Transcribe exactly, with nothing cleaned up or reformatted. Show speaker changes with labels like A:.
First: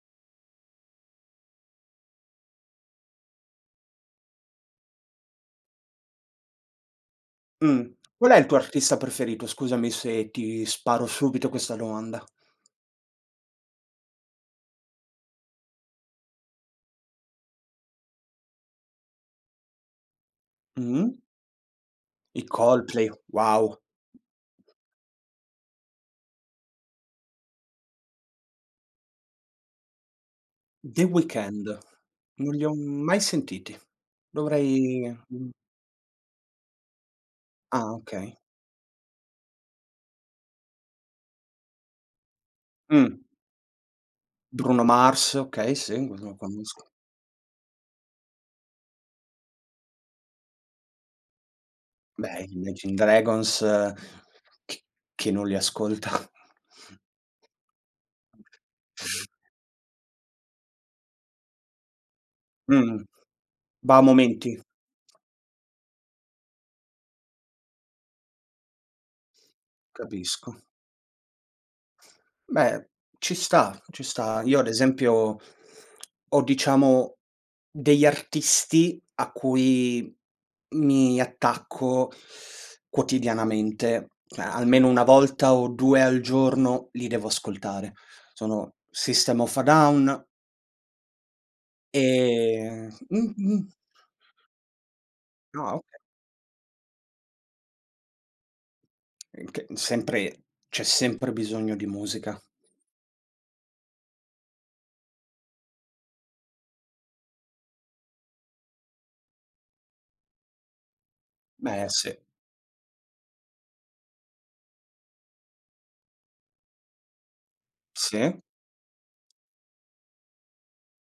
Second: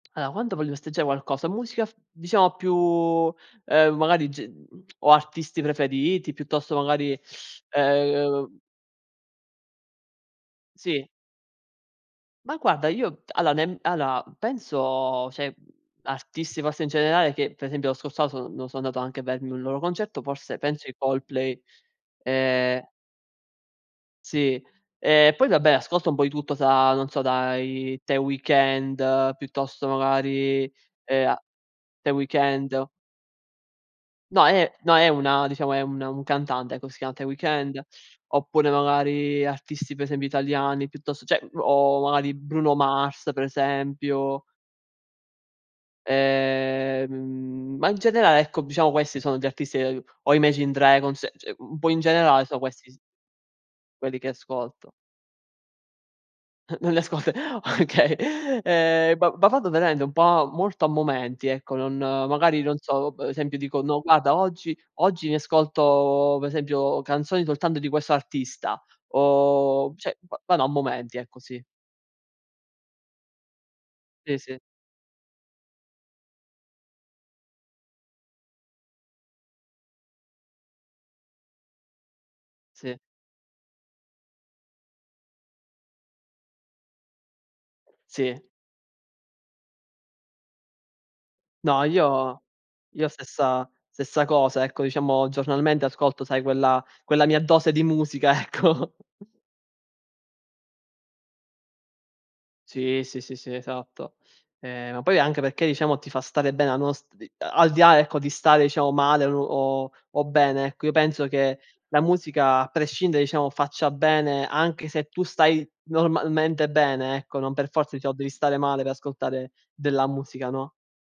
A: aloa, quando voglio festeggiare qualcosa, musica, diciamo, più, ehm, magari, ge mhmm, o artisti preferiti, piuttosto, magari,
B: Mh. Qual è il tuo
A: ehm
B: artista preferito? Scusami se ti
A: Sì.
B: sparo, subito, questa domanda.
A: Ma, guarda, io aloa, nem allora, penso, ceh, artisti, forse, in generale, che, per esempio, lo scorso anno, so sono andato anche a vedermi un loro concerto- forse, penso, i
B: Mh-mh.
A: Coldplay,
B: I
A: ehm
B: Coldplay, wow.
A: Sì. E poi, vabbè, ascolto un po' di tutto da, non so, dai The Weeknd, piuttosto, magari,
B: The
A: eh,
B: Weeknd.
A: The
B: Non li ho
A: Weeknd.
B: mai sentiti.
A: No, è no,
B: Dovrei,
A: è una,
B: uhm
A: diciamo, è un un cantante, ecco. Si chiama The Weeknd.
B: Ah, okay.
A: Oppure, magari, artisti, per esempio, italiani, piuttosto, ceh, o, magari, Bruno
B: Mh.
A: Mars, per esempio
B: Bruno Mars, okay, sì, quello lo conosco.
A: Ehm, ma, in generale, ecco, diciamo, questi sono gli artisti che o Imagine Dragons, ceh, un po', in generale,
B: Beh, gli
A: sono questi
B: Imagine
A: s
B: Dragons,
A: quelli che
B: chi
A: ascolto.
B: chi non li ascolta?
A: Non le ascolt okay. Ehm, va vado, veramente, un po' molto a momenti, ecco. Non, magari, non
B: Mh-mh,
A: so, per esempio, dico:
B: va
A: “No,
B: a
A: guarda,
B: momenti.
A: oggi oggi mi ascolto, per esempio, canzoni soltanto di questo artista”, o, ceh, v
B: Capisco.
A: vado a momenti, ecco, sì.
B: Beh, ci sta, ci
A: Sì,
B: sta. Io,
A: sì.
B: ad esempio, ho, diciamo, degli artisti a cui mi attacco
A: Sì.
B: quotidianamente. A almeno una volta o due al giorno li devo ascoltare.
A: Sì.
B: Sono System of a Down
A: No, io,
B: e
A: io
B: mh
A: stessa
B: mh.
A: stessa cosa, ecco, diciamo,
B: Ah,
A: giornalmente,
B: okay.
A: ascolto sai quella quella mia dose di musica, ecco.
B: In che sempre, c'è sempre bisogno di musica.
A: Sì, sì, sì, sì, esatto. Eh, ma poi anche perché, diciamo, ti fa stare bene, a nos al di là, ecco, di stare, iciamo, male o o bene, ecco, io penso che
B: Beh,
A: la
B: sì.
A: musica, a prescindere, iciamo, faccia bene, anche se tu stai, normalmente, bene, ecco. Non per forza, diciamo, devi
B: Sì.
A: stare male per ascoltare della musica, no.